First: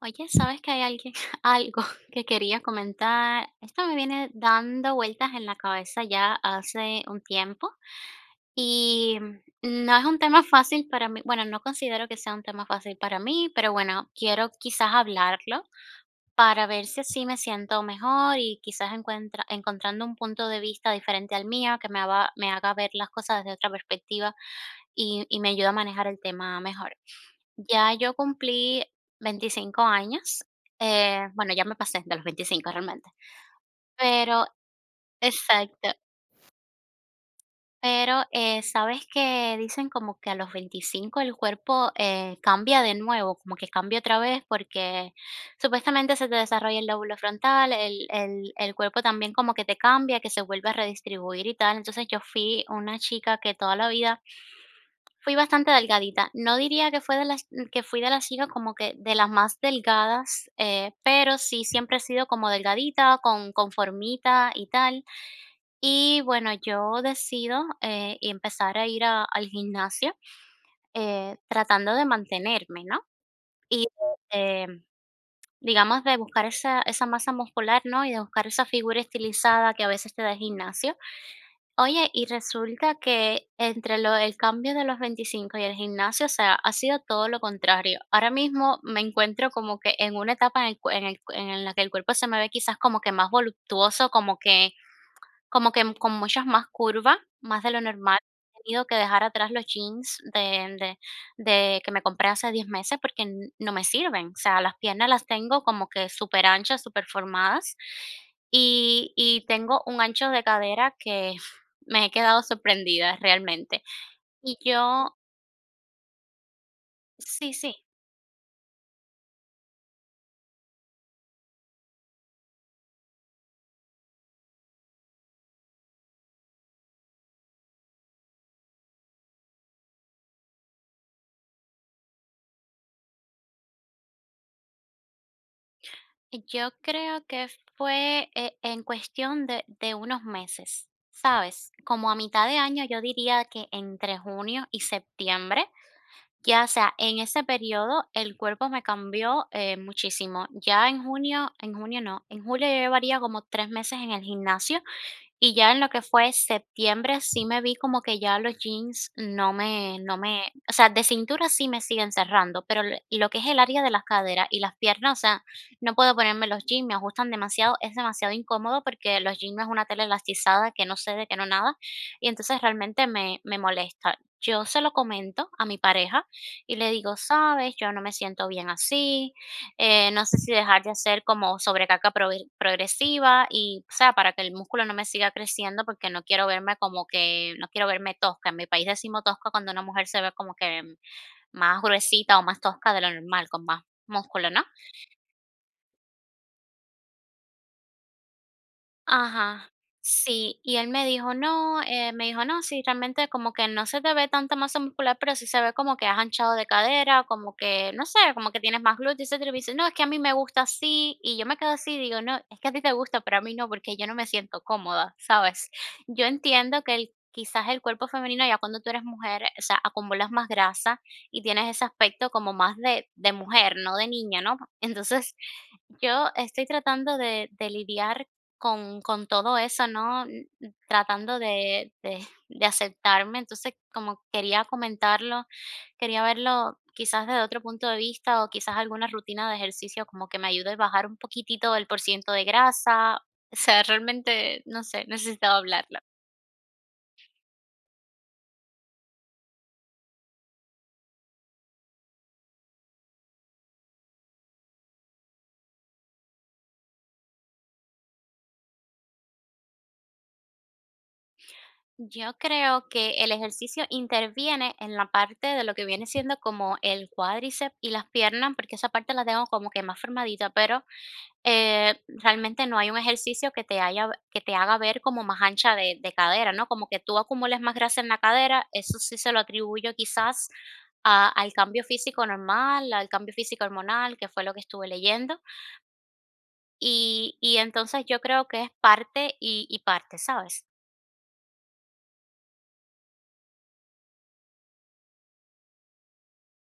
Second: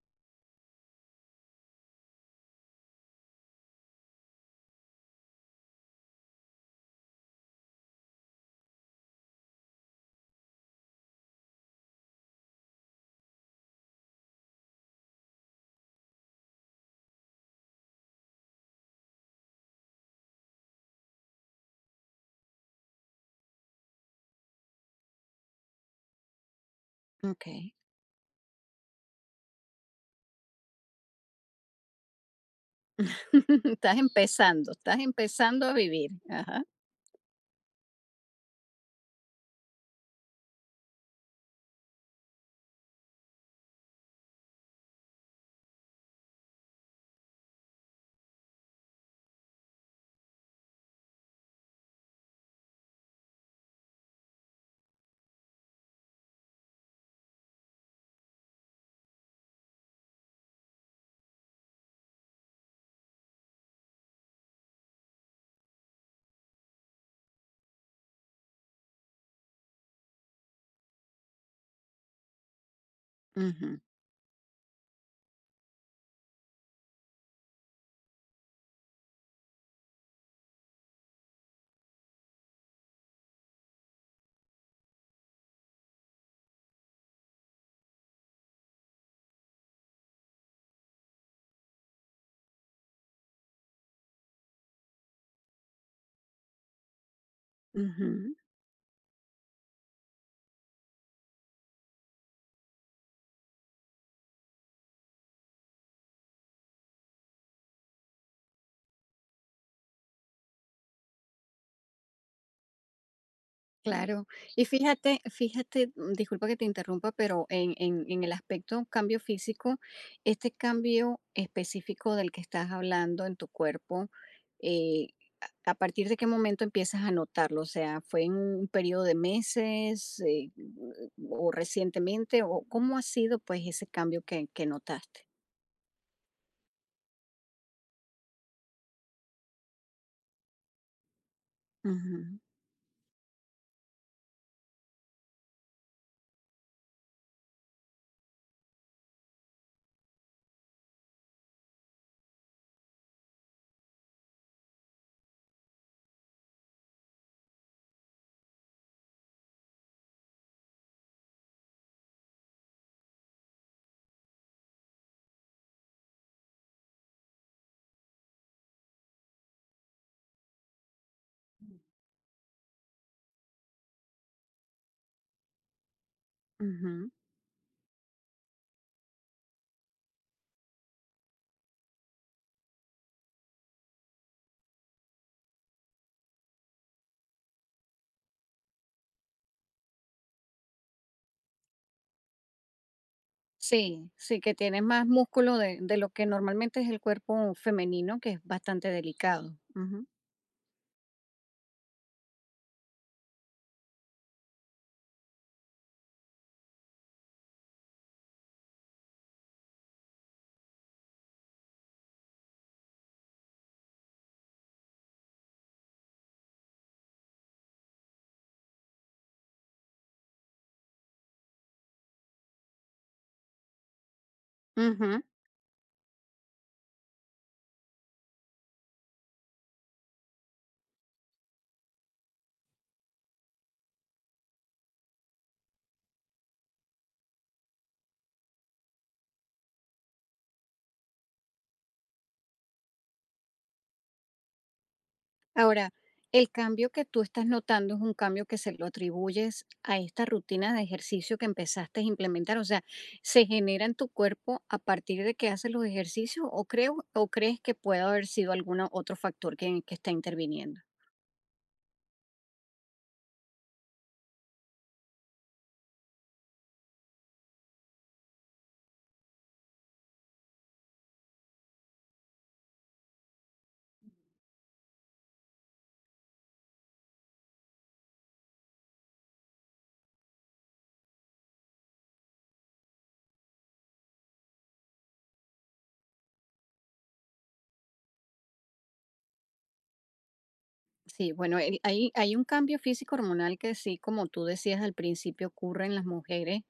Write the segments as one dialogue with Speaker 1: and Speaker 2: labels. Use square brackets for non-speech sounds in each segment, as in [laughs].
Speaker 1: Oye, sabes que hay alguien, [laughs] algo que quería comentar. Esto me viene dando vueltas en la cabeza ya hace un tiempo y no es un tema fácil para mí. Bueno, no considero que sea un tema fácil para mí, pero bueno, quiero quizás hablarlo para ver si así me siento mejor y quizás encontrando un punto de vista diferente al mío que me haga ver las cosas desde otra perspectiva y me ayuda a manejar el tema mejor.
Speaker 2: Okey.
Speaker 1: Ya yo cumplí 25 años. Bueno, ya me pasé de los 25 realmente,
Speaker 2: [laughs]
Speaker 1: pero,
Speaker 2: Estás empezando a
Speaker 1: exacto,
Speaker 2: vivir. Ajá.
Speaker 1: pero sabes que dicen como que a los 25 el cuerpo, cambia de nuevo, como que cambia otra vez porque supuestamente se te desarrolla el lóbulo frontal, el cuerpo también como que te cambia, que se vuelve a redistribuir y tal. Entonces, yo fui una chica que toda la vida fui bastante delgadita. No diría que fue que fui de las chicas como que de las más delgadas, pero sí siempre he sido como delgadita, con formita y tal. Y bueno, yo decido, y empezar a ir a al gimnasio, tratando de mantenerme, ¿no?
Speaker 2: Ujú,
Speaker 1: Y, eh, digamos, de buscar esa masa muscular, ¿no? Y de buscar esa figura estilizada que a veces te da el gimnasio. Oye, y resulta que entre lo el cambio de los 25 y el gimnasio, o sea, ha sido todo lo contrario. Ahora mismo me encuentro como que en una etapa en la que el cuerpo se me ve quizás como que más voluptuoso, como que con muchas más curvas, más de lo normal.
Speaker 2: ujú,
Speaker 1: He tenido que dejar atrás los jeans de que me compré hace 10 meses porque n no me sirven. O sea, las piernas las tengo como que súper anchas, superanchas, formadas y tengo un ancho de cadera que [laughs] me he quedado sorprendida realmente.
Speaker 2: claro.
Speaker 1: Y
Speaker 2: Y
Speaker 1: yo,
Speaker 2: fíjate, disculpa que te interrumpa, pero
Speaker 1: sí,
Speaker 2: en
Speaker 1: sí,
Speaker 2: en el aspecto cambio físico, este cambio específico del que estás hablando en tu cuerpo, eh, a partir de qué momento empiezas a notarlo? O sea, ¿fue en un período de meses, o recientemente? O ¿cómo ha sido, pues, ese cambio que notaste?
Speaker 1: yo creo que fue, en cuestión de unos meses, ¿sabes? Como a
Speaker 2: Ujú,
Speaker 1: mitad de año, yo diría que entre junio y septiembre. Ya sea, en ese periodo el cuerpo me cambió, muchísimo. Ya en junio, en junio no, en julio yo llevaría como 3 meses en el gimnasio, y ya en lo que fue septiembre sí me vi como que ya los jeans no me o sea, de cintura sí me siguen cerrando, pero l lo que es el área de las caderas y las piernas, o sea, no puedo ponerme los jeans, me ajustan demasiado, es demasiado incómodo porque los jeans no es una tela elastizada, que no cede, que no nada, y entonces realmente me molesta. Yo se lo comento a mi pareja y le
Speaker 2: ujú.
Speaker 1: digo: "¿Sabes? Yo no me siento bien así, no sé si dejar de hacer como sobrecarga progresiva y, o sea, para que el músculo no me siga creciendo porque no quiero verme como que, no quiero verme tosca. En mi país decimos tosca cuando una mujer se ve como que más gruesita o más tosca de lo normal, con más
Speaker 2: Sí, sí,
Speaker 1: músculo,
Speaker 2: que
Speaker 1: ¿no?".
Speaker 2: tiene más músculo de lo que normalmente es el cuerpo femenino, que es bastante delicado.
Speaker 1: Ajá.
Speaker 2: Ujú,
Speaker 1: Sí, y él me dijo: "No, sí, realmente como que no se te ve tanta masa muscular, pero sí se ve como que has anchado de cadera, como que, no sé, como que tienes más glúteos, etcétera". Y me dice: "No, es que a mí me gusta así". Y yo me quedo así, digo: "No, es que a ti te gusta, pero a mí no, porque yo no me siento cómoda", ¿sabes? Yo entiendo que el quizás el cuerpo femenino, ya cuando tú eres mujer, o sea, acumulas más grasa y tienes ese aspecto como más de mujer, no de niña, ¿no? [laughs]
Speaker 2: ujú.
Speaker 1: Entonces, yo estoy tratando de lidiar con todo eso, ¿no? N Tratando de aceptarme. Entonces, como quería comentarlo, quería verlo quizás desde otro punto de vista, o quizás alguna rutina de ejercicio como que me ayude a bajar un poquitito el porciento de grasa. [laughs] O sea, realmente, no sé, necesitaba
Speaker 2: Ahora,
Speaker 1: hablarlo.
Speaker 2: el cambio que tú estás notando es un cambio que se lo atribuyes a esta rutina de ejercicio que empezaste a implementar. O sea, ¿se genera en tu cuerpo a partir de que haces los ejercicios o creo, o crees que puede haber sido algún otro factor que está interviniendo?
Speaker 1: Yo creo que el ejercicio interviene en la parte de lo que viene siendo como el cuádriceps y las piernas, porque esa parte la tengo como que más formadita, pero realmente no hay un ejercicio que te, haya, que te haga ver como más ancha de cadera, ¿no? Como que tú acumules más grasa en la cadera, eso sí se lo atribuyo quizás al cambio físico normal, al cambio físico hormonal, que fue lo que estuve leyendo. Y entonces yo creo que es parte y parte, ¿sabes?
Speaker 2: Sí, bueno, el- hay un cambio físico hormonal que sí, como tú decías al principio, ocurre en las mujeres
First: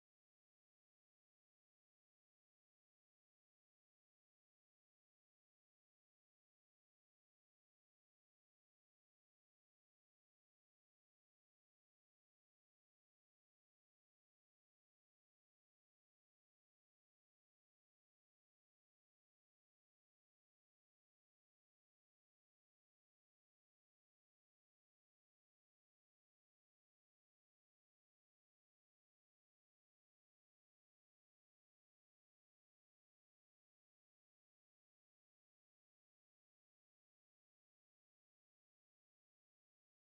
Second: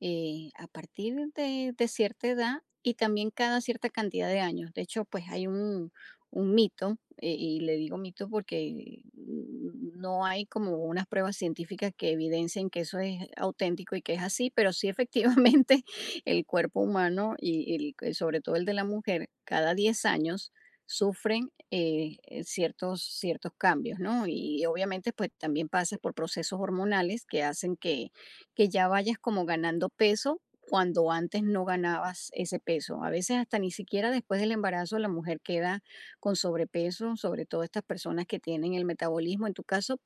Speaker 2: a partir de cierta edad y también cada cierta cantidad de años. De hecho, pues hay un mito, y le digo mito porque no hay como unas pruebas científicas que evidencien que eso es auténtico y que es así, pero sí efectivamente [laughs] el cuerpo humano y el- sobre todo el de la mujer, cada 10 años sufren ciertos, ciertos cambios, ¿no? Y obviamente pues también pasas por procesos hormonales que hacen que ya vayas como ganando peso cuando antes no ganabas ese peso. A veces hasta ni siquiera después del embarazo la mujer queda con sobrepeso, sobre todo estas personas que tienen el metabolismo en tu caso.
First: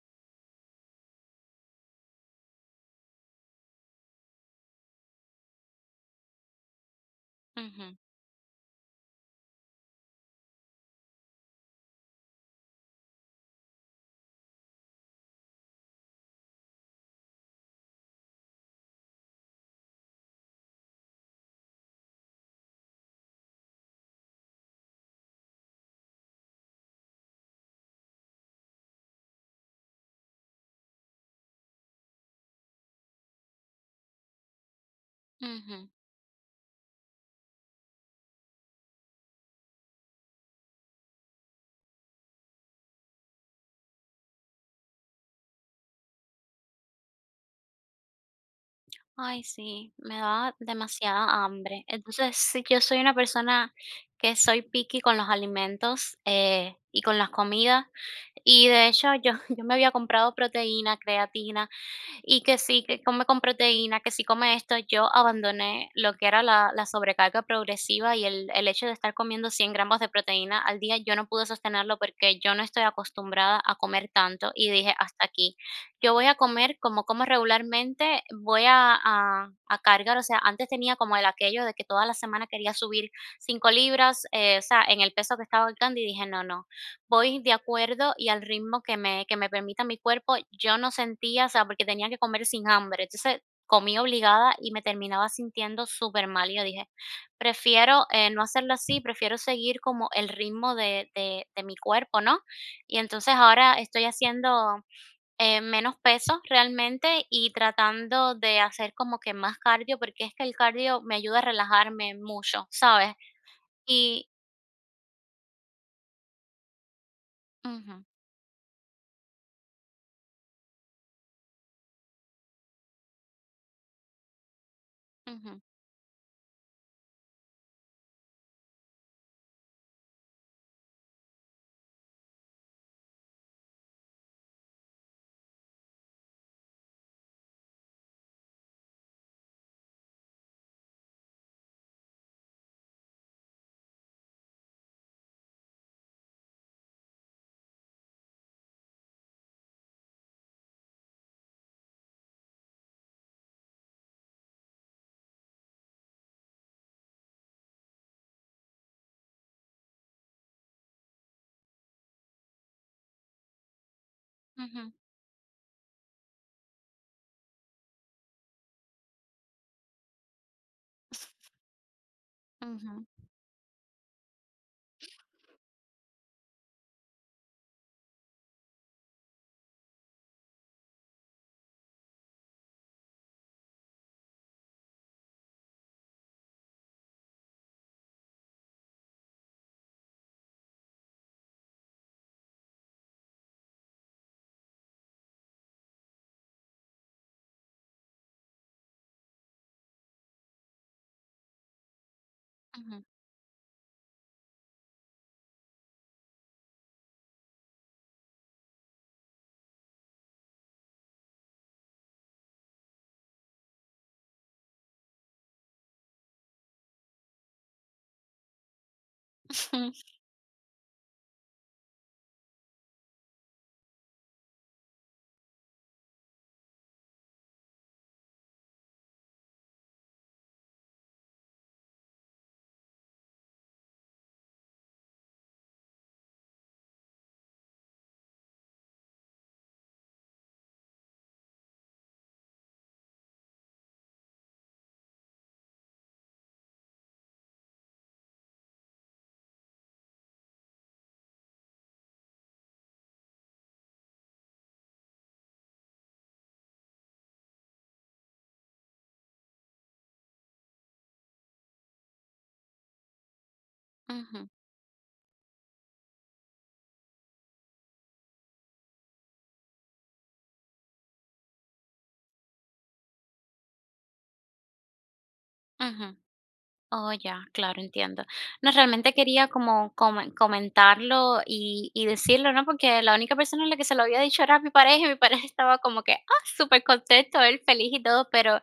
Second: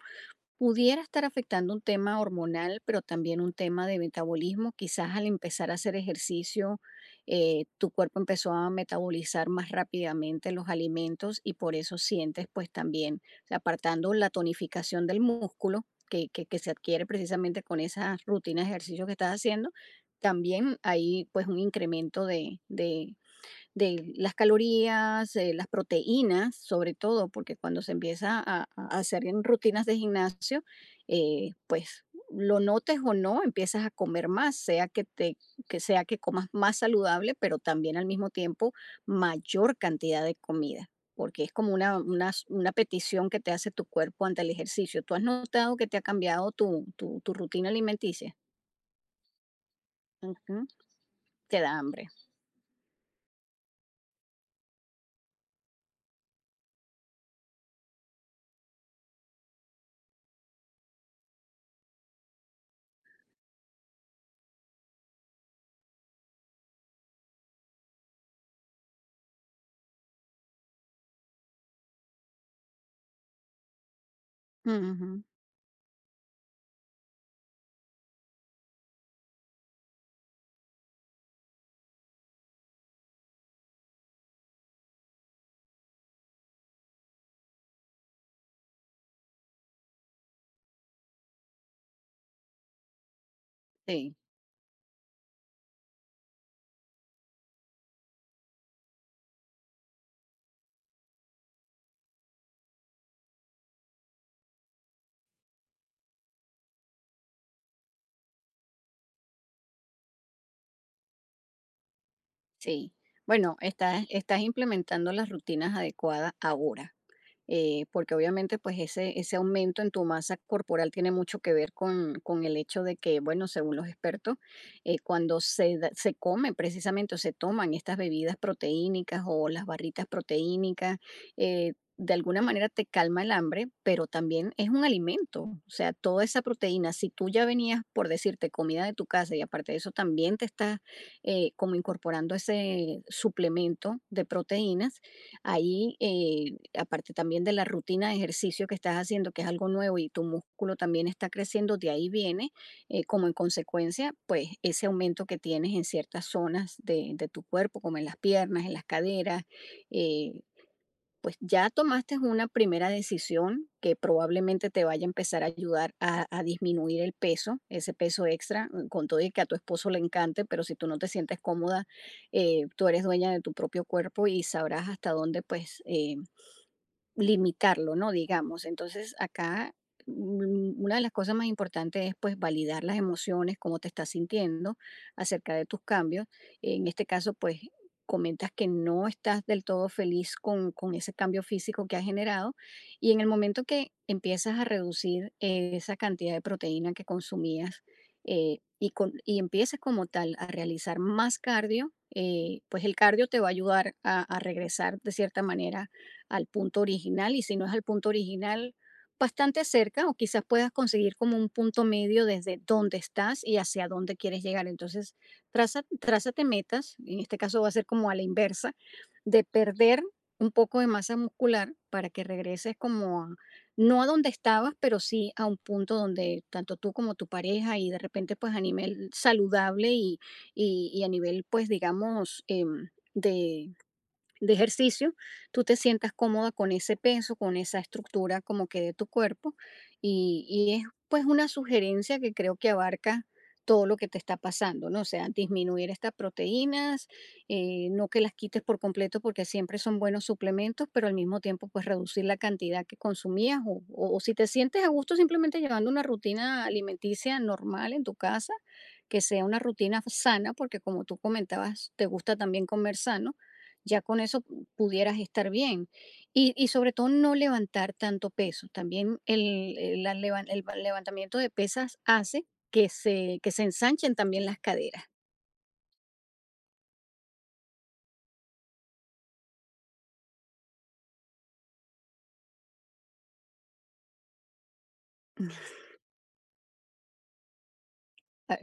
Speaker 2: Pudiera estar afectando un tema hormonal, pero también un tema de metabolismo. Quizás al empezar a hacer ejercicio,
Speaker 1: Ujú,
Speaker 2: tu cuerpo empezó a metabolizar más rápidamente los alimentos y por eso sientes pues también, o sea, apartando la tonificación del músculo que se adquiere precisamente con esas rutinas de ejercicio que estás haciendo, también hay pues un incremento de las calorías, las proteínas, sobre todo, porque cuando se empieza a hacer en rutinas de gimnasio, pues lo notes o no, empiezas a comer más, sea que te, que
Speaker 1: ujú.
Speaker 2: sea que comas más saludable, pero también al mismo tiempo mayor cantidad de comida, porque es como una petición que te hace tu cuerpo ante el ejercicio. ¿Tú has notado que te ha cambiado tu, tu, tu rutina alimenticia?
Speaker 1: Ay, sí, me da
Speaker 2: Ujú.
Speaker 1: demasiada
Speaker 2: Te da
Speaker 1: hambre.
Speaker 2: hambre.
Speaker 1: Entonces, sí, yo soy una persona que soy picky con los alimentos y con las comidas. Y de hecho, yo, [laughs] yo me había comprado proteína, creatina, y que sí, que come con proteína, que sí come esto. Yo abandoné lo que era la, la sobrecarga progresiva y el hecho de estar comiendo 100 gramos de proteína al día. Yo no pude sostenerlo porque yo no estoy acostumbrada a comer tanto y dije,
Speaker 2: Ujú.
Speaker 1: hasta aquí, yo voy a comer como, como regularmente, voy a, a cargar, o sea, antes tenía como el aquello de que toda la semana quería subir 5 libras, o sea, en el peso que estaba ahorcando y dije: "No, no voy de acuerdo y al ritmo que me, que me permita mi cuerpo". Yo no sentía, o sea, porque tenía que comer sin hambre. Entonces, comí
Speaker 2: Sí.
Speaker 1: obligada y me terminaba sintiendo súper mal. Y yo dije: "Prefiero, no hacerlo así, prefiero seguir como el ritmo de mi cuerpo", ¿no? Y entonces ahora estoy haciendo, menos peso realmente y tratando de hacer como que más cardio, porque es que el cardio me ayuda a relajarme mucho,
Speaker 2: Sí,
Speaker 1: ¿sabes?
Speaker 2: bueno, estás,
Speaker 1: Y
Speaker 2: estás implementando las rutinas adecuadas ahora
Speaker 1: ujú,
Speaker 2: porque obviamente pues ese aumento en tu masa corporal tiene mucho que ver con el hecho de que, bueno, según los expertos, cuando
Speaker 1: ujú,
Speaker 2: se, da- se come precisamente o se toman estas bebidas proteínicas o las barritas proteínicas, de alguna manera te calma el hambre, pero también es un alimento. O sea, toda esa proteína, si tú ya venías por decirte comida de tu casa y aparte de eso también te estás como incorporando ese suplemento de proteínas, ahí aparte también de la rutina de ejercicio que estás haciendo, que es algo nuevo y tu músculo también está creciendo, de ahí viene como en consecuencia, pues ese aumento que tienes en ciertas zonas de tu cuerpo, como en las piernas, en las caderas, eh, pues ya tomaste una primera decisión que probablemente te
Speaker 1: ujú,
Speaker 2: vaya a empezar a ayudar a disminuir el peso, ese peso extra, con todo y que a tu esposo le encante, pero si tú no te sientes cómoda, tú eres
Speaker 1: ujú,
Speaker 2: dueña de tu propio cuerpo y sabrás hasta dónde pues limitarlo, ¿no? Digamos, entonces acá una de las cosas más importantes es pues validar las emociones, cómo te estás sintiendo acerca de tus cambios. En este caso, pues comentas que no estás del todo feliz con ese cambio físico que has generado y en el momento que empiezas a reducir esa cantidad de proteína que consumías y, con, y empiezas como tal a realizar más cardio, pues el
Speaker 1: ujú.
Speaker 2: cardio te va a ayudar a regresar de cierta manera al punto original y si no es al punto original, bastante cerca o quizás puedas conseguir como un punto medio desde dónde estás y hacia dónde quieres llegar. Entonces, traza, trázate metas, en este caso va a ser como a la inversa, de perder
Speaker 1: [laughs]
Speaker 2: un poco de masa muscular para que regreses como a- no a donde estabas, pero sí a un punto donde tanto tú como tu pareja y de repente pues a nivel saludable y a nivel pues digamos de de ejercicio, tú te sientas cómoda con ese peso, con esa estructura como que de tu cuerpo y es pues una sugerencia que creo que abarca todo lo que te está pasando, ¿no? O sea, disminuir estas proteínas, no que las quites por completo porque siempre son buenos suplementos, pero al mismo tiempo pues reducir la cantidad que consumías o si te sientes a gusto simplemente llevando una rutina alimenticia normal en tu casa, que sea una rutina sana, porque como tú comentabas, te gusta también comer sano ya con eso
Speaker 1: Ujú,
Speaker 2: pudieras estar bien. Y sobre todo no levantar tanto peso. También el- la levan- el va- levantamiento de pesas hace que se ensanchen también las caderas.
Speaker 1: ujú. Oh, ya, claro, entiendo. No, realmente quería como comentarlo y decirlo, ¿no? Porque la única persona a la que se lo había dicho era mi pareja y mi pareja estaba como que, ah, súper contento, él feliz y todo,
Speaker 2: Ah.
Speaker 1: pero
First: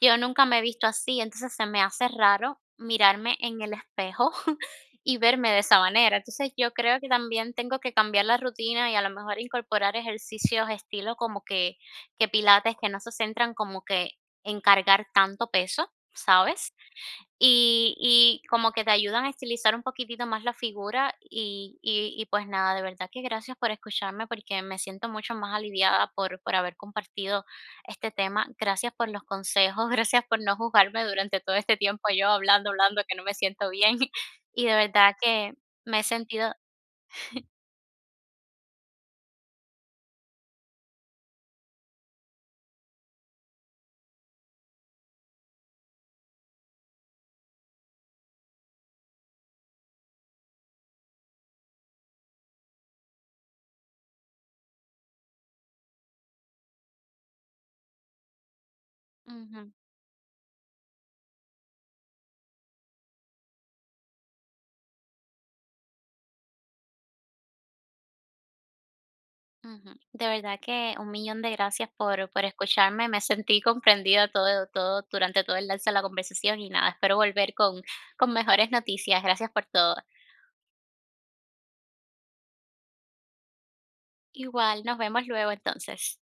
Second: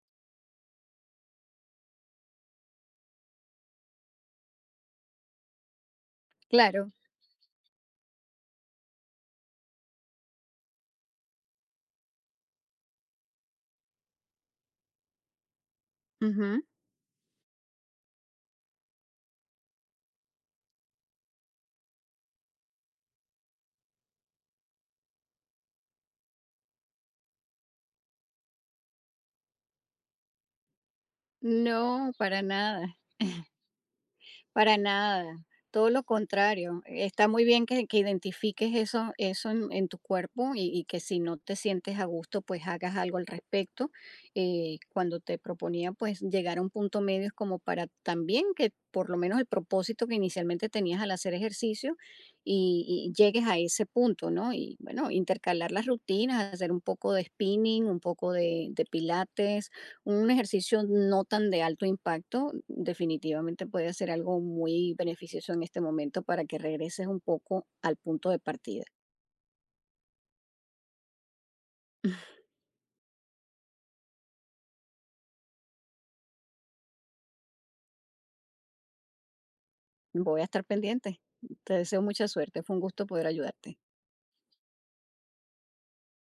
Speaker 1: yo nunca me he visto así, entonces se me hace raro mirarme en el espejo [laughs] y verme de esa manera. Entonces yo
Speaker 2: Claro.
Speaker 1: creo que también tengo que cambiar la rutina y a lo mejor incorporar ejercicios estilo como que pilates, que no se centran como que en cargar tanto peso,
Speaker 2: Ujú.
Speaker 1: ¿sabes? Y como que te ayudan a estilizar un poquitito más la figura y pues nada, de verdad que gracias por escucharme, porque me siento mucho más aliviada por haber compartido este tema. Gracias por los consejos, [laughs] gracias por no juzgarme durante todo este tiempo
Speaker 2: No,
Speaker 1: yo
Speaker 2: para
Speaker 1: hablando,
Speaker 2: nada.
Speaker 1: hablando que no me siento bien. [laughs] Y de
Speaker 2: Para
Speaker 1: verdad
Speaker 2: nada,
Speaker 1: que
Speaker 2: todo
Speaker 1: me
Speaker 2: lo
Speaker 1: he sentido
Speaker 2: contrario. Está muy bien que identifiques eso, eso en tu cuerpo y que si no te sientes a gusto, pues hagas algo al respecto. Cuando te proponía, pues llegar a un punto medio es como para también que por lo menos el propósito que inicialmente tenías al hacer ejercicio y llegues a ese punto, ¿no? Y bueno, intercalar las rutinas, hacer un poco de spinning, un poco de pilates,
Speaker 1: ujú.
Speaker 2: un ejercicio no tan de alto impacto definitivamente puede ser algo muy beneficioso en este momento para que regreses un poco al punto de partida.
Speaker 1: Ujú. De verdad que un millón de gracias por,
Speaker 2: [laughs]
Speaker 1: por escucharme. Me sentí comprendida todo, todo durante todo el lance de la conversación y nada, espero volver con mejores noticias. Gracias por todo.
Speaker 2: Voy a estar pendiente. Te deseo mucha suerte. Fue un gusto poder ayudarte.
Speaker 1: Igual, nos vemos luego entonces.